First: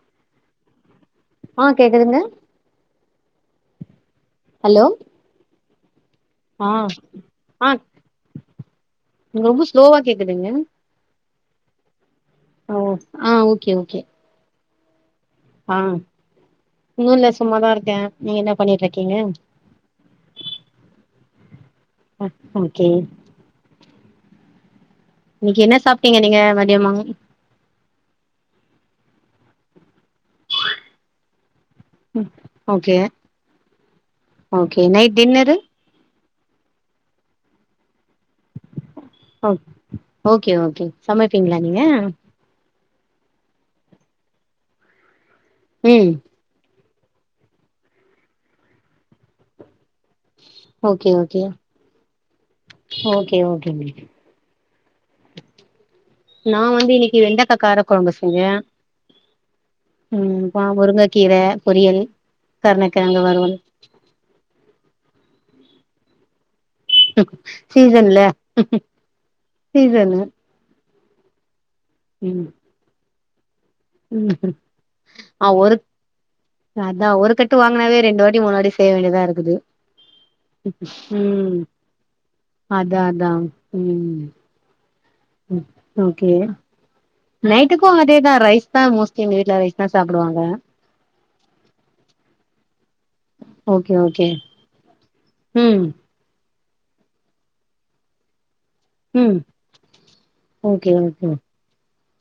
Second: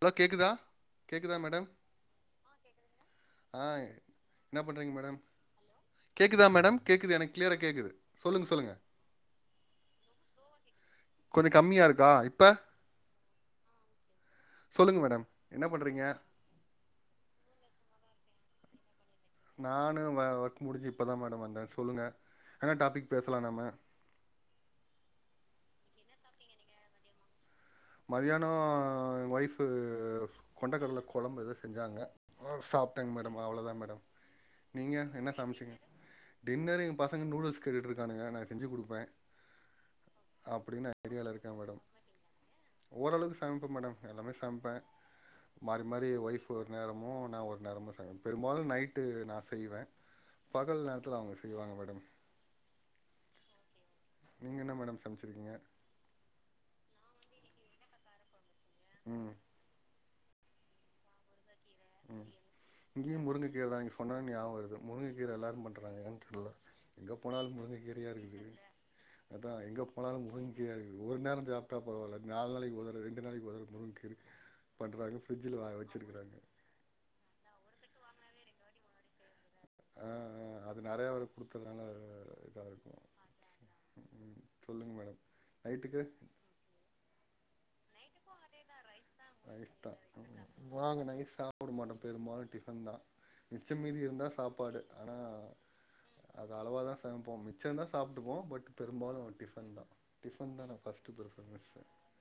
Hello கேக்குதா கேக்குதா ஆ மேடம் கேக்குதுங்க ஆ என்ன ஹலோ பண்றீங்க மேடம் கேக்குதா ஆ மேடம் கேக்குது எனக்கு கிளியரா கேக்குது சொல்லுங்க சொல்லுங்க நீங்க ரொம்ப ஸ்லோவா கேக்குதுங்க கொஞ்ச கம்மியா இருக்கா இப்ப ஓ ஆ ஓகே ஓகே சொல்லுங்க மேடம் என்ன ஆ பண்றீங்க ஒன்னு இல்ல சும்மாதா இருக்க நீங்க என்ன பண்ணிட்டு இருக்கீங்க நானு ஒ ஒர்க் முடிஞ்சு இப்போதா மேடம் வந்த சொல்லுங்க என்ன ஓகே டாப்பிக் பேசலா நம்ப இன்னிக்கு என்ன சாப்ட்டீங்க நீங்க மதியமா மதியானோ ஒய்ஃபு கொண்டக்கடல கொழம்பு எதோ செஞ்சாங்க ஓகே சாப்ட்டேங்க மேடம் அவ்ளோதா மேடம் ஓகே நீங்க நைட் என்ன டின்னரு சமச்சிங்க டின்னர் எங்க பசங்க நூடுல்ஸ் கேட்டுட்ருக்கானுங்க நா செஞ்சு குடுப்ப ஓ ஓகே ஓகேங் இருக்கே சமைப்பீங்களா மேடம் நீங்க ஓரளவுக்கு சமைப்பே மேடம் எல்லாமே சமைப்பே மாறி மாறி ம் ஏ ஒய்ஃப் ஒரு நேரமோ நா ஒரு நேரமோ செய்வ பெரும்பாலு நைட்டு நா செய்வ பகல் ஓகே நேரத்துல அவங்க ஓகே செய்வாங்க மேடம் ஓகே ஓகேங்க நீங்க என்ன மேடம் சமைச்சிருக்கீங்க நா வந்து இன்னிக்கு வெண்டக்கா கார கொழம்பு செஞ்ச ம் ம் இப்ப முருங்கக்கீர பொரியல் கருணக்கெழங்கு வறுவல் இப்பனா ஞாபகம் வருது முருங்கக்கீர எல்லாரு பண்ணுறாங்க ஏன்னு தெர்ல எங்க போனாலு முருங்கக்கீரையா சீசன்ல இருக்குது அதா எங்க போனாலு சீசனு முருங்க கீரையா இருக்குது ஒரு நேர சாப்ட்டா பரவாயில்ல ம் நாலு நாளைக்கு ஒரு தரவ ரெண்டு நாளைக்கு ஒரு தரவ கீர ம் பண்றாங்க ஆ ஃபிரட்ஜ்ல வேற ஒரு வச்சிருக்கிறாங்க அதா ஒரு கட்டு வாங்குனாவே ரெண்டு வாட்டி மூணு வாட்டி செய்ய வேண்டியதா இருக்குது ஆ ஆ அது நெறைய வேற ம் குடுத்துர்றாங்க அது இதா இருக்கு அதா அதா ம் சொல்லுங்க மேடம் ம் நைட்டுக்கு ஓகே நைட்டுக்கு அதேதா ரைஸ் தா மோஸ்ட்லி எங்க வீட்ல ரைஸ் தா சாப்புடுவாங்க நாங்க நைட் சாப் புடமாட்டோ பெரும்பாலு டிஃபன் தா மிச்ச ஓகே மீதி இருந்தா ஓகே சாப்பாடு ஆனா ம் அது அளவா தா சமைப்போ மிச்ச இருந்தா சாப்புடுவோ பட் பெரும்பாலு ம் டிஃபன் தா டிஃபற் தா நம்ம ஓகே ஃபஸ்ட்டு் ஓகே பிரிஃபரன்ஸ்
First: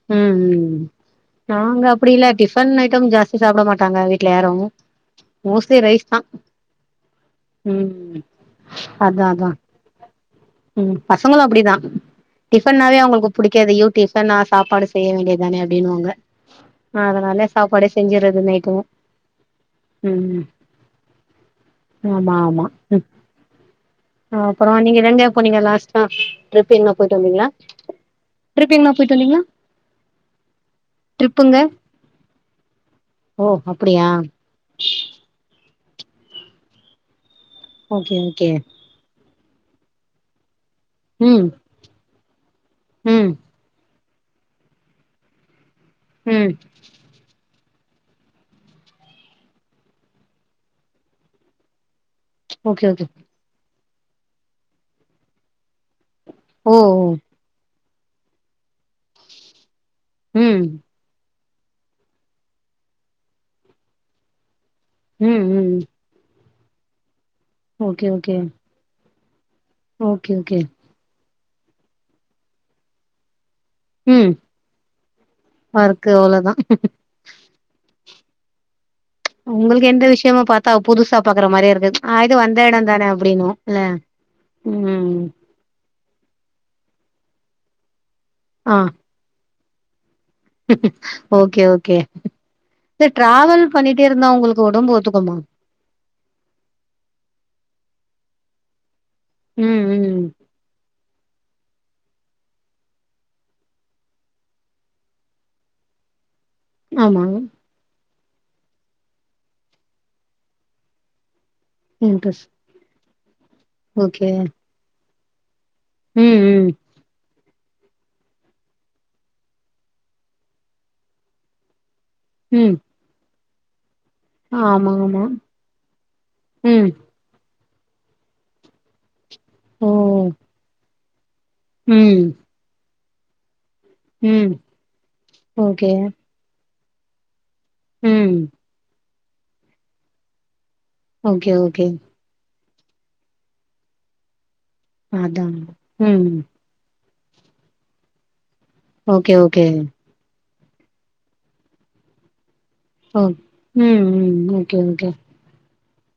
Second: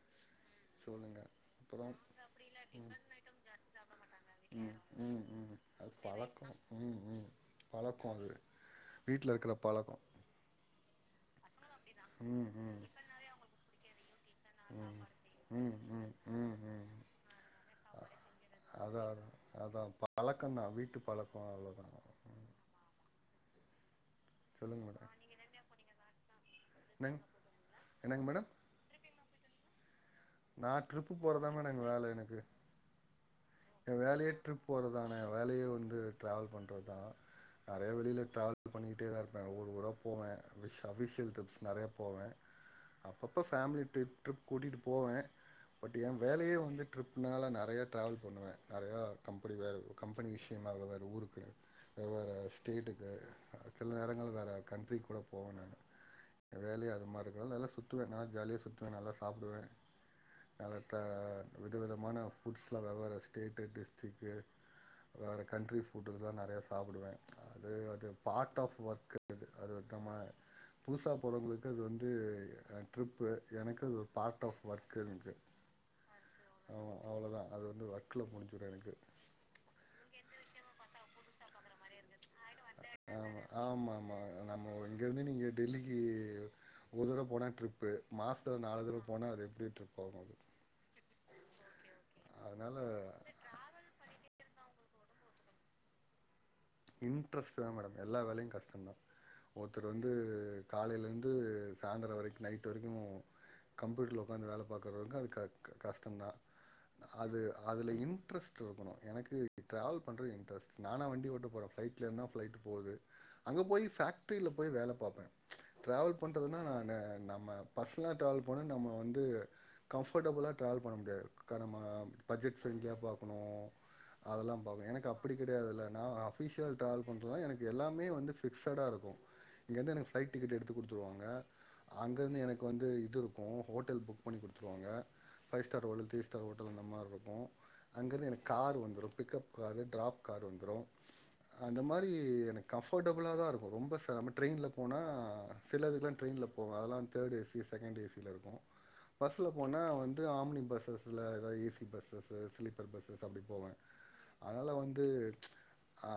ம் ம் நாங்க அப்புறம் அப்டி இல்ல டிஃபன் ஐட்டம் ஜாஸ்தி சாப்புட மாட்டாங்க வீட்ல யாரு ம் ம் ம் ம் மோஸ்ட்லி அது ரைஸ் தா பழக்கோ ம் ம் பழக்கோ ம் அது அதா வீட்ல அதா இருக்கிற பழக்கோ ம் பசங்களு அப்டிதா ம் ம் டிஃபன்னாவே அவங்களுக்கு புடிக்காது ஐயோ டிஃபனா சாப்பாடு செய்ய வேண்டியதானே ம் அப்டின்வாங்க ம் ம் ம் அதனால சாப்பாடே செஞ்சுறது நைட்டும் அதா அதா அதா ம் ம் பழக்கந்தா வீட்டு பழக்கோ அவ்ளோதா ஆமா ஆமா அப்பறோ சொல்லுங்க நீங்க மேடம் எங்க போனிங்க லாஸ்ட்டா ட்ரிப் எங்னா போய்ட்டு என்னங் வந்திங்ளா என்னங்க மேடம் ட்ரிப் எங்னா போய்ட்டு வந்திங்ளா நா ட்ரிப்பு போறர்தா மேடம் எங் வேல எனக்கு ஓ என் அப்படியா வேலயே ட்ரிப் போறதான என் வேலயே வந்து ட்ராவல் பண்றத்தா நெறய ஓகே வெளில ஓகே ட்ராவல் பண்ணிக்கிட்டே தா இருப்பே ஊரு ஊரா போவே அவிஷ் அஃபிஷியல் ம் ட்ரிப்ஸ் நறைய போவே ம் அப்பப்போ ஃபேம்லி ட்ரிப் ட்ரிப் கூட்டிட்டு போவே பட் என் ம் வேலயே வந்து ட்ரிப்னால நெறயா ட்ராவல் பண்ணுவே நெறயா கம்பெனி வேற கம்பனி விஷ்யமா அக வேற ஊருக்குல வெவ்வேற ஓகே ஓகே ஸ்டேட்டுக்கு சில நேரங்கள் வேற கண்ட்ரிக்கு கூட போவே நானு எ ஓ வேலயே ஓ அது மாதிரி தா நல்லா சுத்துவே நா ஜாலியா சுத்துவே நல்லா சாப்டுவே ம் நல்லா தா விதவிதமான ஃபுட்ஸ்லா வெவ்வேற ஸ்டேட்டு டிஸ்ட்ரிக்கு வேற ம் ம் கண்ட்ரி ஃபுட்டுல்லா நெறயா சாப்புடுவே அது ஓகே அது ஓகே பார்ட் ஆஃப் ஒர்க்கு இது அது நம்ம ஓகே ஓகே புதுசா போறவங்ளுக்கு அது வந்து அ ட்ரிப்பு எனக்கு அது ஒரு ம் பார்ட் ஆஃப் ஒர்க்கு எனக்கு ஒர்க்கு அவ்ளோதா ஆமா அவ்ளோதா அது வந்து ஒர்க்ல முடிஞ்சிரு எனக்கு உங்ளுக்கு எந்த விஷ்யமு பாத்தா புதுசா பாக்குற மாரியேருக்காது ஆ இது வந்த எடம் தான ஆமாம் அப்டின்னு இல்ல ம் டெல்லிக்கி ஒர் தடவ போனா ட்ரிப்பு மாஸ்த்ல நாலு தடவ போனா அது எப்டி ட்ரிப் ஆகும் அது ஓக்கே ஓக்கே அதனால் சார் ட்ராவல் பண்ணிட்டேருந்தா உங்ளுக்கு ஒடம்பு ஒத்துக்குமா இன்ட்ரெஸ்ட்டு தா மேடம் எல்லா வேலயு கஷ்டந்தா ம் ஒர்த்தர் வந்து ம் காலைலந்து சாய்ந்தர வரைக் நைட்டு வரிக்கும் கம்ப்யூட்ல உட்காந்து வேல பாக்கறவங்க அது க க கஷ்டம் தா ஆமா அது அதுல இன்ட்ரெஸ்ட் இருக்கணு எனக்கு டிராவல் பண்றது இன்ட்ரெஸ்ட் நானா வண்டி ஓட்ட போறே ஃப்ளைட்ல ஏர்னா இன்ட்ரெஸ்ட் ஃப்ளைட்டு போது அங்க போய் ஓகே ஃபேக்ட்ரில போய் வேல பாப்பே டிராவல் ம் பண்றதுனா ம் நானு நம்ம பஸ்லா ட்ராவல் பண்ணா நம்ம வந்து கம்ஃபர்டபுளா ட்ராவல் பண்ண முடியாது கா நம்ம பட்ஜெட் ம் ஃப்ரெலியா பாக்கணு அதல்லா பாக்கணு ஆமா எனக்கு ஆமா அப்புடி கெடையாதுல்ல நா அஃபிஷியல் ம் டிராவல் பன்றனால எனக்கு எல்லாமே வந்து ஃபிக்சடா இருக்கும் ஓ இங்கந்து எனக்கு ஃபிளைட் டிக்கெட் எடுத்து குடுத்துருவாங்க ம் அங்கருந்து எனக்கு வந்து இது இருக்கும் ஹோட்டல் புக் பண்ணி ம் குடுத்துருவாங்க five star okay hotel three star hotel அந்த மார்ருக்கும் அங்கர்ந்து ம் எனக்கு கார் வந்துரும் பிக்கப் காரு டிராப் காரு வந்துரோ ஓகே அந்த ஓகே மாரி எனக் கம்ஃபர்டபுளாதா இருக்கோ ரொம்ப செரம ட்ரெயின்ல போனா அதா சிலதுக்லா ம் ட்ரெயின்ல போவ அதல்லா தேர்ட் ஏசி செகண்ட் ஏசில இருக்கும் ஓகே ஃபஸ்ல ஓகே போனா வந்து ஆம்னி பஸ்ஸஸ் இல்ல எதாது ஏசி பஸ்ஸஸு ஸ்லீப்பர் ஓ பஸ்ஸஸ் அப்டி போவே ம் ம் அதனாலா ஓகே வந்து ஓகே அ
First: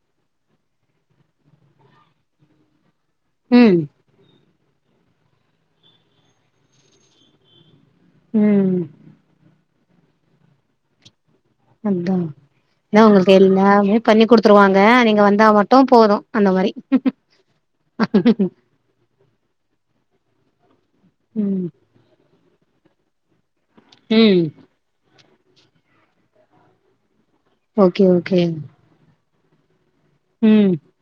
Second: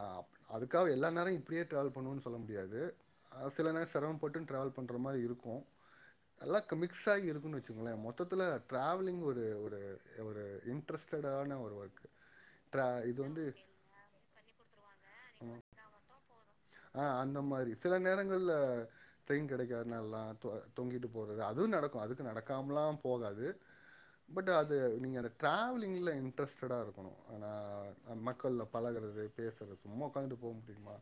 அதுக்காக எல்லா நேர இப்டியே ட்ராவல் பண்ணுவோன் சொல்ல முடியாது சில ம் நேர செரம் பட்டு ட்ராவல் பண்ற மாரி இருக்கும் நல்லா மிக்ஸ் ஆகி இருக்குன் வெச்சுங்ளே மொத் மொத்தத்துல ம் டிராவலிங் ஒரு ஒரு ஒரு இன்ட்ரெஸ்ட்டடான ஒரு ஒர்க். அத்தான் ட்ரா எல்லா இது உங்ளுக்கு வந்து தெரி எல்லாமே பண்ணி குடுத்துருவாங்க நீங்க வந்தா மட்டோ போதும் அந்த மாரி அ அந்த மாரி சில நேரங்கள்ல ட்ரெயின் கெடைக்காத்னால்லா இப்ப தொங்கிட்டு போறது அதுவு ம் நடக்கும் அதுக்கு நடக்காம்லா போகாது ம் பட் அது நீங்க அந்த டிராவலிங்ல இன்ட்ரெஸ்டட்டா இருக்கணு ஆனா ஓகே ஓகே மக்கள்ல பழகுறது பேசுறது சும்மா உட்காந்துட்டு போ ம் முடியுமா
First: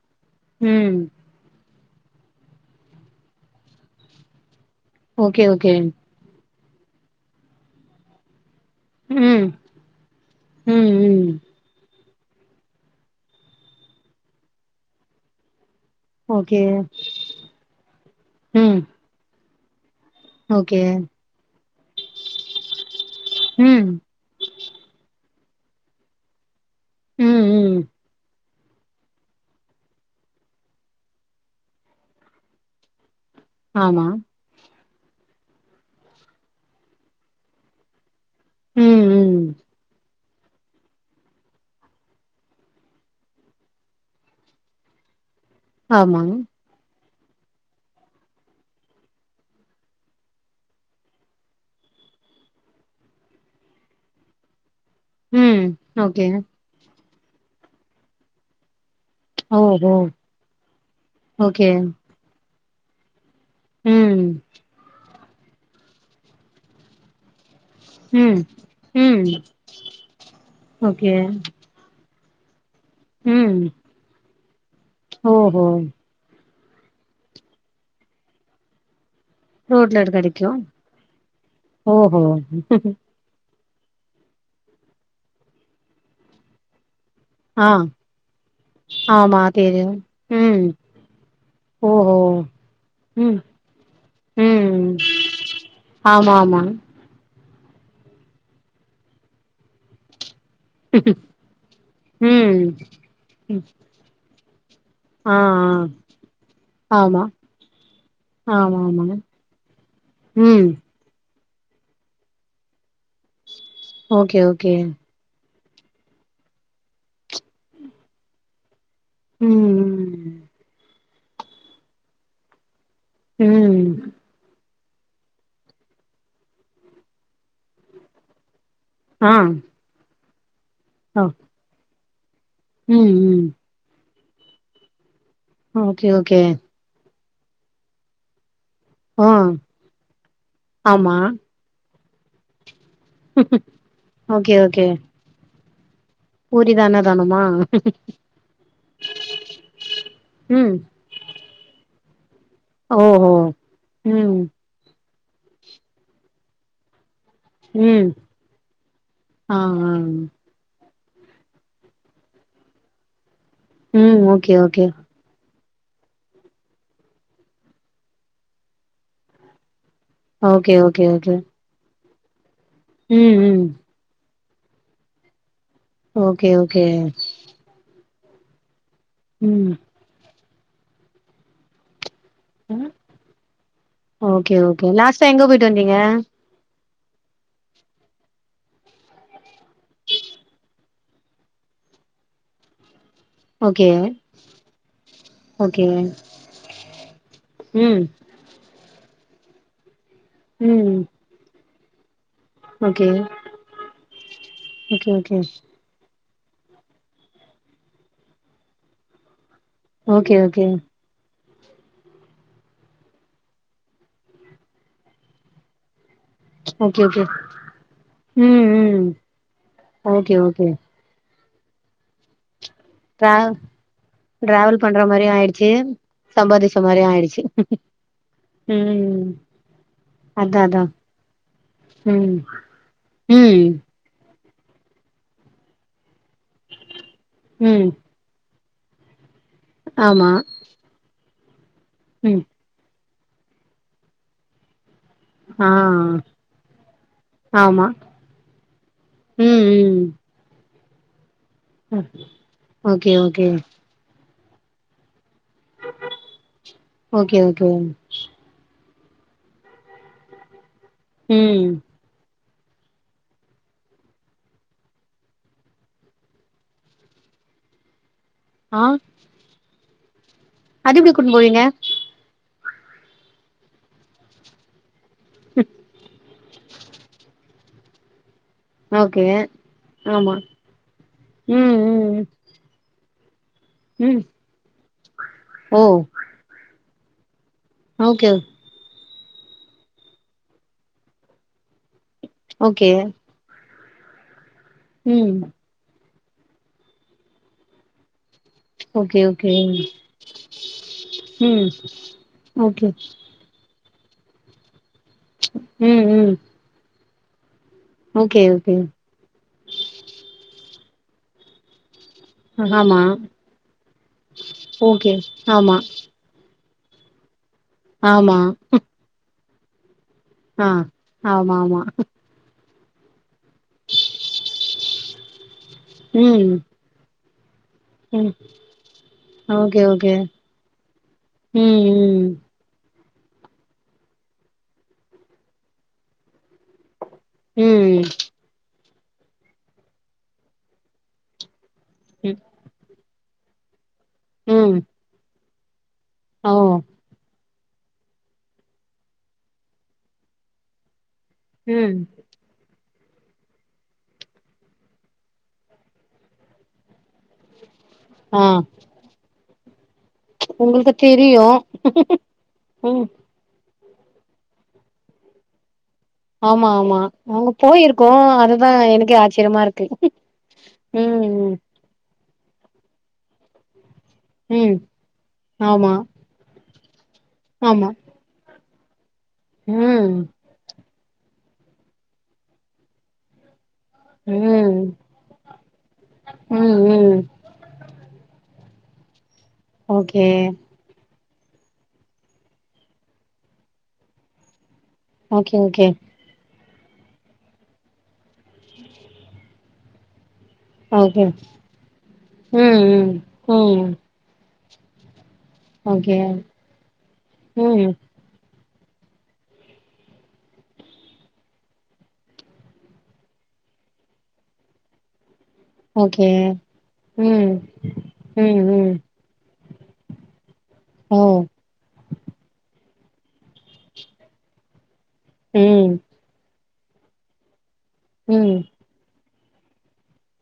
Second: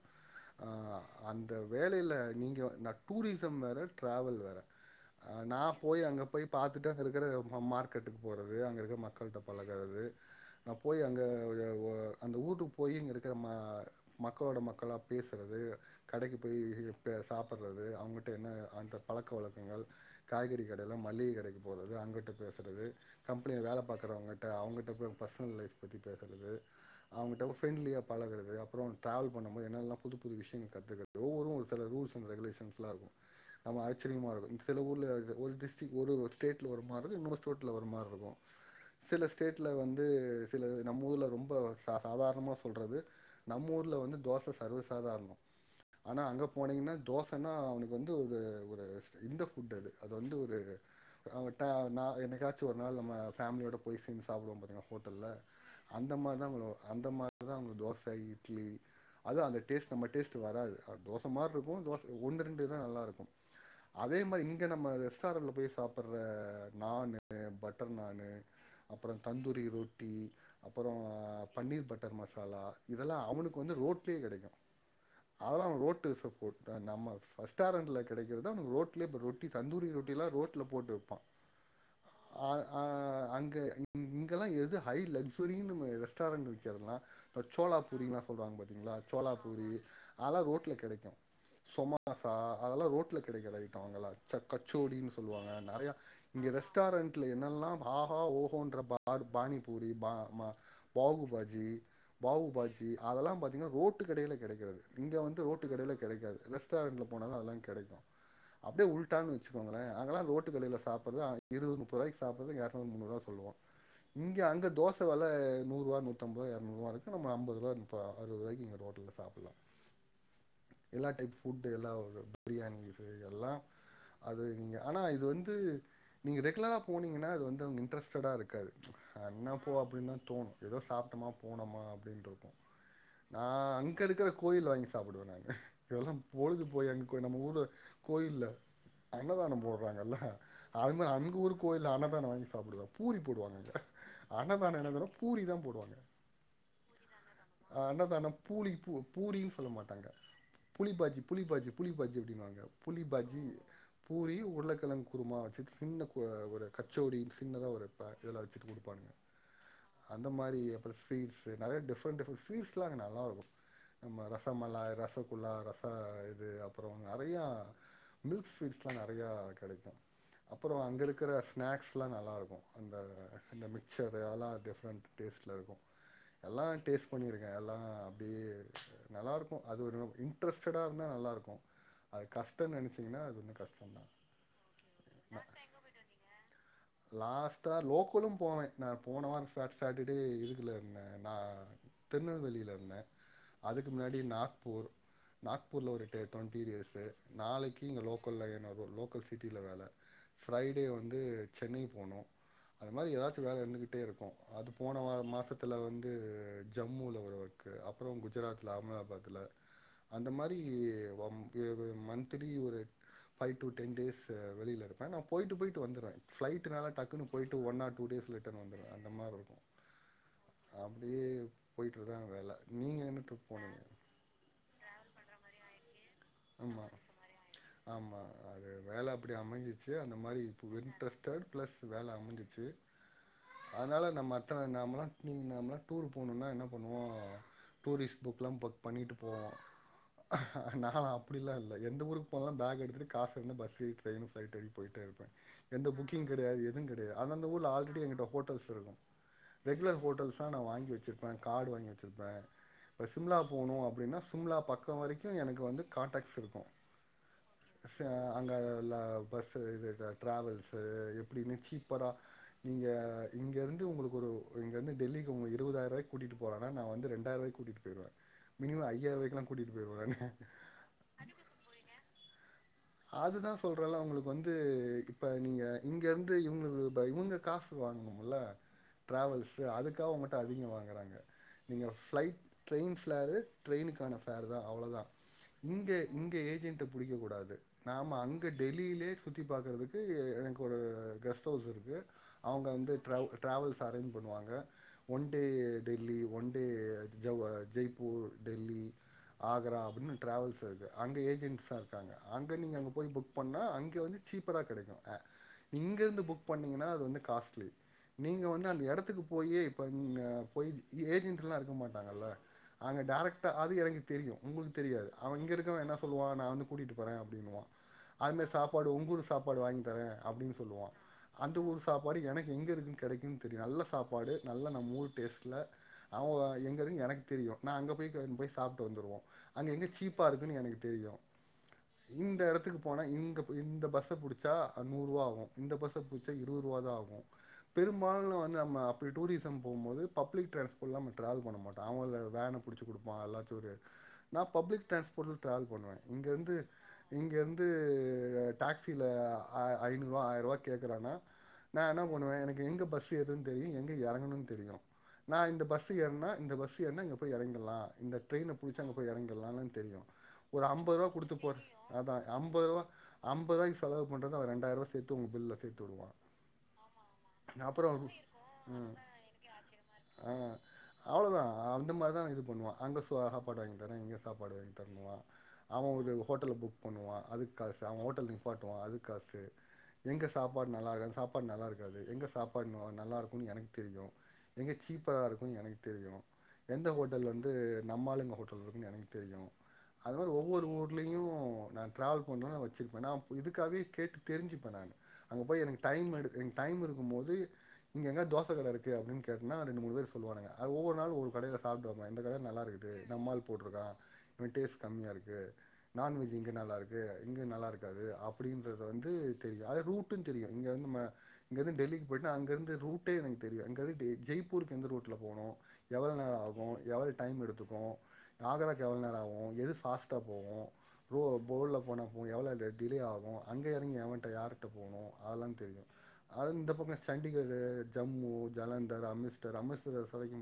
அ ம் அந்த வேலைல நீங்க நா டூரிசம் வேற டிராவல் வேற ஓகே நா ஓகே போய் அங்க போய் பாத்துட்டு அங்க இருக்கிற மார்க்கெட்டுக்கு போறது அங்க இருக்க மக்கள்ட்ட ம் பழகுறது நா ம் போய் அங்க ம் அந்த ஊட்டு போய் இங்க இருக்கிற ம மக்களோட மக்களா பேசுறது கடைக்கு ஓகே போய் சாப்பிறது அவங்கிட்ட என்ன ம் அந்த பழக்கோ வழக்கங்கள் காய்கறி ஓகே கடையில மல்லிக கடைக்கு போறது அங்கிட்டு பேசுறது கம்பெனில வேல ம் பாக்கறவங்கட் க அவங்கிட்ட போய் பர்சனல் லைஃப் பத்தி பேசுறது ம் அவங்ககிட்ட ம் ஃப்ரெண்ட்லியா பழகுறது அப்புறோ டிராவல் பண்ணும்போது என்னனெல்லா புது புது விஷயங்கள் கத்துக்குறது ஒவ்வொரு ஒரு சில ரூல்ஸ் அண்ட் ரெகுலேஷன்ஸ்லா இருக்கு நம்ம ஆமா. ஆச்சரியமா இருக்கு இந்த சில ஊர்ல ஒரு டிஸ்ட்ரிக் ஒரு ஸ்டேட்ல ஒரு மாரி இருக்கு இன்னொரு ஸ்டேட்ல ஒரு மாரி இருக்கு ம், சில ம். ஸ்டேட்ல வந்து நம்ம ஊர்ல ரொம்ப சாதாரணமா சொல்றது நம்ம ஊர்ல வந்து தோசஸ் ஆமா. சர்வசாதாரணோஆனா அங்க போ போனீங்கன்னா தோசன்னா அவனுக்கு வந்து ஒரு ஒரு இந்த ஃபுட் அது அது வந்து ஒரு அவன்ட்ட என்னக்காச்சு ஒரு நாள் நம்ம ஃபேமிலியோட போய் சேந்து சாப்டுவோ பாத்தீங்ளா ஹோட்டல்ல ம். அந்த ஓகே. மாரிதா அவங்க அந்த மாரி தா அவங்க தோச இட்லி அது அந்த டேஸ்ட் ஓஹோ! நம்ம டேஸ்டு வராது ஓகே. தோசமாரிருக்கு தோச ஒன்னு ரெண்டு தா நல்லாருக்கு அதே ம். மாரி இங்க நம்ம ரெஸ்டாரண்ட்ல போய் சாப்பிற நானு பட் பட்டர் நானு ம். அப்புறோ ம். தந்தூரி ரொட்டி அப்புறோ okay. Paneer butter butter masala இதெல்லா ம். அவனுக்கு வந்து ரோட்லயே கிடைக்கு ஓஹோ! அதெல்லா ரோட்டு சஃப்ஃபோர்ட் நம்ம ரஸ்டாரண்ட்ல கிடைக்கிறது அவனுக்கு ரோட்லயே ப்ரூட் தந்தூரி ரோட்ல ரொட்டில்லா கெடைக்கும். ரோட்ல போட்டு விப்பா ஓஹோ! அ அங்க இங்கெல்லா எது ஹை லக்சுரினு நம்ம ரெஸ்டாரன்ட் விக்கிறதுல்லா ஆ. சோலா பூரினு சொல்றாங்க பாரு ஆமா சோலாபூரி தெரியும். அதல்லா ம். ரோட்ல கெடைக்கு ஓஹோ! சொமாசா அதெல்லா ரோட்ல ம். கிடைக்கிற ஐட்டம் அங்கல்லா ம். கச்சோடின்னு சொல்லுவாங்க நிறையா இங்க ஆமாமா. ரெஸ்டா ரெஸ்டாரன்ட்ல என்னெல்லா ஆஹா ஓஹோன்ற பா பாணிபூரி பா பாகு பாஜி பாகு ம். பாஜி அதெல்லா பாத் ம். ரோட்டு கடையில கிடைக்காது இங்க ஆ, ஆ. வந்து ரோட்டு கடையில கிடைக்காது ரெஸ்டாரெண்ட்ல ஆமா. போனாதா அதெல்லா கிடைக்கு அப்டியே ஆமாமா. உள்டான்னு வச்சுக்கோங்களே அங்கல்லா ரோட்டு ம். கடயில சாப்புறது இருபது முப்பது ரூபாய்க்கு சாப்பிட்றது இரணூறு முண்ணூறுவா சொல்லுவா ஓகே, இங்க அந்த ஓகே. தோச வெல நூறுவா நூத்தம்பது இருநூறுவா வரைக்கு நம்ப ஐம்பது அறுபது ரூபாய்க்கி சாப்புலா ம், எல்லா டைப் ஃபுட் எல்லா பிரியாணி இது ம். எல்லா ம். அது நீங்க ஆனா இது வந்து நீங்க ரெகுலரா போனீங்கன்னா அது வந்து அங்க இன்ட்ரெஸ்டட்டா இருக்காது ஆ. என்னப்போ அப்டின்னு தா தோணு ஏதோ ஓ. சாப்ட்டோமா போனோமா அப்டின்ருக்கு ம், நா ம். அங்கருக்ற கோயில வாங்கி சாப்பிடுவே நானு ஓகே இதெல்லா ஓகே பொழுது போய் அங்க நம்ம ஊர்ல கோயில்ல ஆ அன்னதானோ போடுறாங்கல்ல அது மாரி ஆமா அங்கு ஊருக்கு கோயில அன்னதானோ வாங்கி சாப்பிடுவே பூரி போடுவாங்க அங்க அன்னதான என்ன பூரி தா போடுவாங்க ஊரி தா அன்னதானமா அன்னதானோ பூலிபு பூரினு சொல்ல மாட்டாங்க ம் புலி பாஜி புளி பாஜி புளி பாஜி அப்படினுபாங்க புலி ஓஹோ பஜி பூரி ம் உருளக்கெழங்கு குருமா வச்சு சின்ன ஒரு கச்சோடி சின்னதா ஒருப்ப ம் இதெல்லா வச்சுட்டு கொடுப்பானுங்க ஆ ஆ அந்த மாரி சீட்ஸு நிறைய டிஃபெரென்ட் டிஃபெரென்ட் சீட்ஸ்லா நல்லாருக்கு ம் நம்ம ஓகே ரசமலா ஓகே ரசகுல்லா ரச ஆ இது அப்புறோ நெறையா மில்க் ஸ்வீட்ஸ்லா நெறையா கிடைக்கு ஓகே அப்புறோ ஓகே அங்கருக்கிற ஓகே ஸ்நக்ஸ்லா நல்லாயிருக்கும் அந்த ம் ம் அந்த மிச்சர்ல்லா டிஃப்ரெண்ட் டேஸ்ட்லருக்கு ஓகே எல்லா ஓகே டேஸ்ட் பண்ணியிருக்கே எல்லா அப்படி நல்லாருக்கும் ம் அது ஒரு இன்ரெஸ்ட்டடாருந்தா நல்லாருக்கு அங் காஸ்ட் ஓகே ஓகே லாஸ்ட்டா எங்க போயிட்டு வந்தீங்க லாஸ்ட்டா லோக்கலும் போவே நான் போனவாரோ சட்டர்டே இதுக்குல இருந்தே நா திருநெல்வேலிலருந்தே ஓகே அதுக்கு முன்னாடி நாக்பூர் ஓகே நாக்பூர்ல ஒரு டுவெண்டி டேசூ நாளைக்கு இங்க ம் லோ லோக்கல்ல ஏனரு லோக்கல் சிட்டியில வேல ஃப்ரைடே ம் வந்து சென்னை போனோ அது ஓகே மாதி ஏதாச்சு வேல இருந்துடே இருக்கு அது போன ஓகே வா ஓகே மாசத்துல வந்து இந்து ஜம்முல ஒரு வொர்க் அப்புறோ குஜராத்ல்ல அகமதாபாத்ல்ல அந்த ஓகே மாரி ஓகே வம் [unintelligible] மந்த்லி ஒரு ஃபைவ் டு டென் டேஸ் வெளியிருப்பே நா போய்ட்டு போய்ட்டு வந்துர்வே ஃப்ளைட்டுனால ஓகே ஓகே டக்குன்னு போயிட்டு ஒன் ஆர் டூ டேஸ் லட்டன் ம் வந்துய்வே ம் அந்த மாரி இருக்கு ஓகே ஓகே ஆம் அப்டியே போய்ட்டுரு தா வேல நீங்க என்ன ட்ரிப் போனீங்க ட்ராவல் பண்ற மாதிரியு ஆயிடுச்சு ஆமா சம்பாதிச்ச மாரியு ஆயிடுச்சு ஆமா அது வேல ம் அப்டி அமைஞ்சிச்சு அந்த மாரி அதா இப்ப அதா வின்ட்ரஸ் தேர்ட் பிளஸ் வேல ம் அமைஞ்சச்சு ம் அதனால நம்ம அத்தன நாமலா நீங்க நாமலா டூர் போனுனா என்ன பண்ணுவோ ம் டூரிஸ் புக்லா புக் பண்ணிட்டு போவோ ஆமா நா அப்டிலா இல்ல எந்த ஊருக்கு ம் போனாலு பேக் எடுத்துட்டு காசு இருந்த பஸ்சு ட்ரைனு ஃப்ளைட் ஏறி போயிட்டே இருப்பே ஆ எந்த புக்கிங் கிடையாது எது கிடாயா அந்த அந்த ஊர்ல ஆமா ஆல்ரெடி எங்கிட்ட ஹோட்டல்ஸ்ருக்கு ம் ம் நா நா வாங்கி வச்சிருப்பே கார்டு வாங்கி ம். வச்சிருப்பே ஓகே இப்பஸசிம்லா ஓகே போனு அப்டின்னா சிம்லா பக்கோ வரைக்கு எனக்கு வந்து கான்டாக்ஸ்ருக்கு ஓகே ஓகே சுஅ அங்கேஉள்ள பஸ்ஸு இது ட்ராவல்ஸு எப்டின்னு ம் சீப்பரா நீங்க இங்கிருந்து உங்களுக்கு ஒரு இங்கிருந்து டெல்லிக்கு உங்க இருவதாயிர ரூபாக்கு கூட்டிட்டு போறேன்னா நா வந்து ரெண்டாயிர ரூபாய்க்கு கூட்டிகிட்டு போயிருவே ஆ மினிமம் ஐய்யாரூவாய்களாம் கூட்டிட்டு போயிருவே நானு அது எப்டி கூட்னு போவீங்க அதுதா சொல்றேல அவுங்களுக்கு வந்து இப்ப நீங்க இங்க இருந் து இவுங்களுக்கு இப்ப இவுங்க காசு வாங்ணுமுல்ல ஓகே டிரவல்ஸ் அதுக்காக ஆமா மட்டு அதிகோ வாங்குறாங்க ம் நீங்க ம் ஃபிளைட் ட்ரைனு ஃபிளாரு ட்ரெயினுக்கான ம் ஃபார் தா அவ்ளவுதா ஓ இங்க இங்க ஏஜென்ட பிடிக்க கூடாது நாம ஓகே அங்க டெல்லியிலே சுத்தி பாக்கறதுக்கு எனக்கு ஒரு கெஸ்ட் ஹவுஸ் இருக்கு அவுங்க ஓகே வந்து ட்ராவல் டிராவல்ஸ் அரேஞ்ச் பண்ணுவாங்க ஒன் ம் டே டெல்லி ஒன் டே ஜவ் அ Jaipur Delhi okay okay Agra அப்டின்னு ட்ராவல்ஸ் இருக்கு அங்க ம் ஏஜென்ஸ்தா இர்க்காங்க அங் நீங்க ஓகே அங்க போய் புக் பண்ணா அங்க வந்து சீப்பரா கிடைக்கு அ இங்க ம் இருந்து ம் புக் பண்ண ன்னா அது வந்து காஸ்ட்லி ஓகே நீங்க வந்து ஓகே அந்த எடத்துக்கு போயி இப்ப இங்க போய் ஏஜென்டலாம் இருக்க மாட் டாங்கள அங்க ஆமா டேரக்டா அது எனக்கு தெரியு உங்களுக்கு தெரியாது ஓகே அவ இங்க ஆமா இருக்கவ என்ன சொ சொல்லுவா நா வந்து கூட்டிட்டு போறே அப்டின்னுவா ஆமா அந்த சாப்பாடு உங்கூரு சாப்பாடு வாங்கி தரே அப்டின்னு ஆ சொல்லுவா ஆமா அந்த ஊரு ஆமா சாப்பாடு எனக்கு எங்க இருக்குன்னு கெடைக்கு தெரியு நல்ல சாப்பாடு நல்ல நம் ஊர் டேஸ்ட்ல அவுவ ம் எங்கருக் எனக் தெரியு நா அங்கே போய்டு ம் போய் சாப்பிட்டு வந்துடுவோ அங்கே ஓகே எங்க ஓகே சீப்பா இருக்குதுன்னு எனக்கு தெரியு ம் ம் இந்த எடத்துக்கு போனா இந்த இந்த பஸ்ச புடிச்சா நூறு ரூபா ஆகு இந்த பஸ் புடிச்சா இருவதுருவா தா ஆகு ம் பிரும்பாலுல வந்து நம்ம அப்டி டூரிசம் போம்போது பப்ளிக் டிரான்ஸ்போட்ல நம்ம ட்ராவல் பண்ண மாட் அவுங்களக்காக ம் தா நா புடிச்சி குடுப்பா எல்லா டூரு நா ம் பப்ளிக் ட்ரான்ஸ்போர்ட்ல ட்ராாவல் பண்ணுவே இங்க ஓ இருந்து இங்கெருந்து டேக்சில அ ஐநூறுவா ஆயிரூவா கேக்றானா நா ம் என்னா பண்ணுவ எனக்கு எங்க பஸ் எதுனு தெரியு எங்க எறங்கணு தெரியு நா இந்த பஸ் ஏறனா இந்த பஸ் ஏறுன இங்க போய் எறங்கலா இந்த ஆ ட்ரெயின புடிச்சி அங்க போய் எறங்கிர்ல்லானு தெரியு ஒரு உங்களுக்கு அம்போரூபா குடுத்து தெரியு போற அதா ஐம்பருவா ம் ஐம்பருவாக்கு செலவு பண்றது அவ ரெண்டாயருவா சேத்து உங்க பில்ல சேத்து உடுவா ஆமா ஆமா அங்க போயிருக்கோ அதுதா ம் எனக்கே ஆச்சரியமா இருக்கு ஆ ம் அவ்ளோதா ம் அந்த மாரிதா நா இது பண்ணுவா அங்க சோ சாப்பாடு வாங்கி தர இங்க சாப்பாடு வாங்கி ம் தரன்னுவா அவ ஆமா ஒரு ஹோட்டல்ல ஃபு போவா அதுக்காசு ஆமா அவ ஹோட்டல நிப்பாட்டுவா அதுக்காசு ம் எங்க சாப் பாடு நல்லா இருக்காது சாப்பாடு நல்லாக்காது எங்க சாப்பாடு நல் நல்லாயிருக்கும்ன்னு எனக்கு தெரியும் எங்க ம் சீப்பரா இருக்குன் எனக்கு தெரியு ம் எந்த ம் ஹோட்டெல்லர்ந் ந்து நம்மாளுங்க ஹோட்டெல் வருன் எனக் தெரியு அது ஓகே மாரி ஒவ்வொரு ஊர்லேயு நான் ட்ராவல் பண்றவே வெச்சுருப்பே நா இப் இதுக்காகவே கேட்டு தெரிஞ்சுப்பே நானு அங்க ஓகே போயி எனுக்கு ஓகே டைம் எடுக்குங் டைம் இருக்குமோது இங்க எங்யாது தோச கட இருக்கு அப்டின் கேட்னா ரெண்டு மூணு பேர் சொல்லுவானுங்க அது ஒவ்வொரு நாளு ஓகே ஒவ்வொரு கடையில சாப்ட்டுவாங்க எந்த கடையில ம் நல்லாருக்குது ம் நம்மாள் போட்டிருக்கா ம் டுவென்டியேன் கம்மியாருக்கு ஓகே நல்லாருக்கு இங்க ம் நல்லாருக்காது அப்டின்றத வந்து தெரியு அதா ரூட்டு தெரியு இங்க வந்து ம இங்க இருந்து டெல்லிக்கு போயிட்டா அங்க இருந்து ரூட்டே எனக்கு தெரியா இங்க இருந்துட்டு ஜெய்ப்பூருக்கு எந்த ரூட்ல போனு எவ்ளோ ஓகே நேரொ ஆகு எவ்ளோ டைம் ம் எடுத்துக்கு ம் ஆகராக்கு ம் எவ்ளோ நேரோ ஆகு எது ஃபாஸ்ட்டா போவு ஓ ப்ரோ போல்ல போன போ எவ்ளோ டிலே ஆகு அங்கே எறங்கி எவன்டா யார் ட்ட போனு அதெல்லா தெரியு ம் அது இந்த பக்கோ சண்டிகரு ஜம்மு ம் ஜலாந் டாரு அமிஸ்டர் அம்மிஸ்தர் [unintelligible]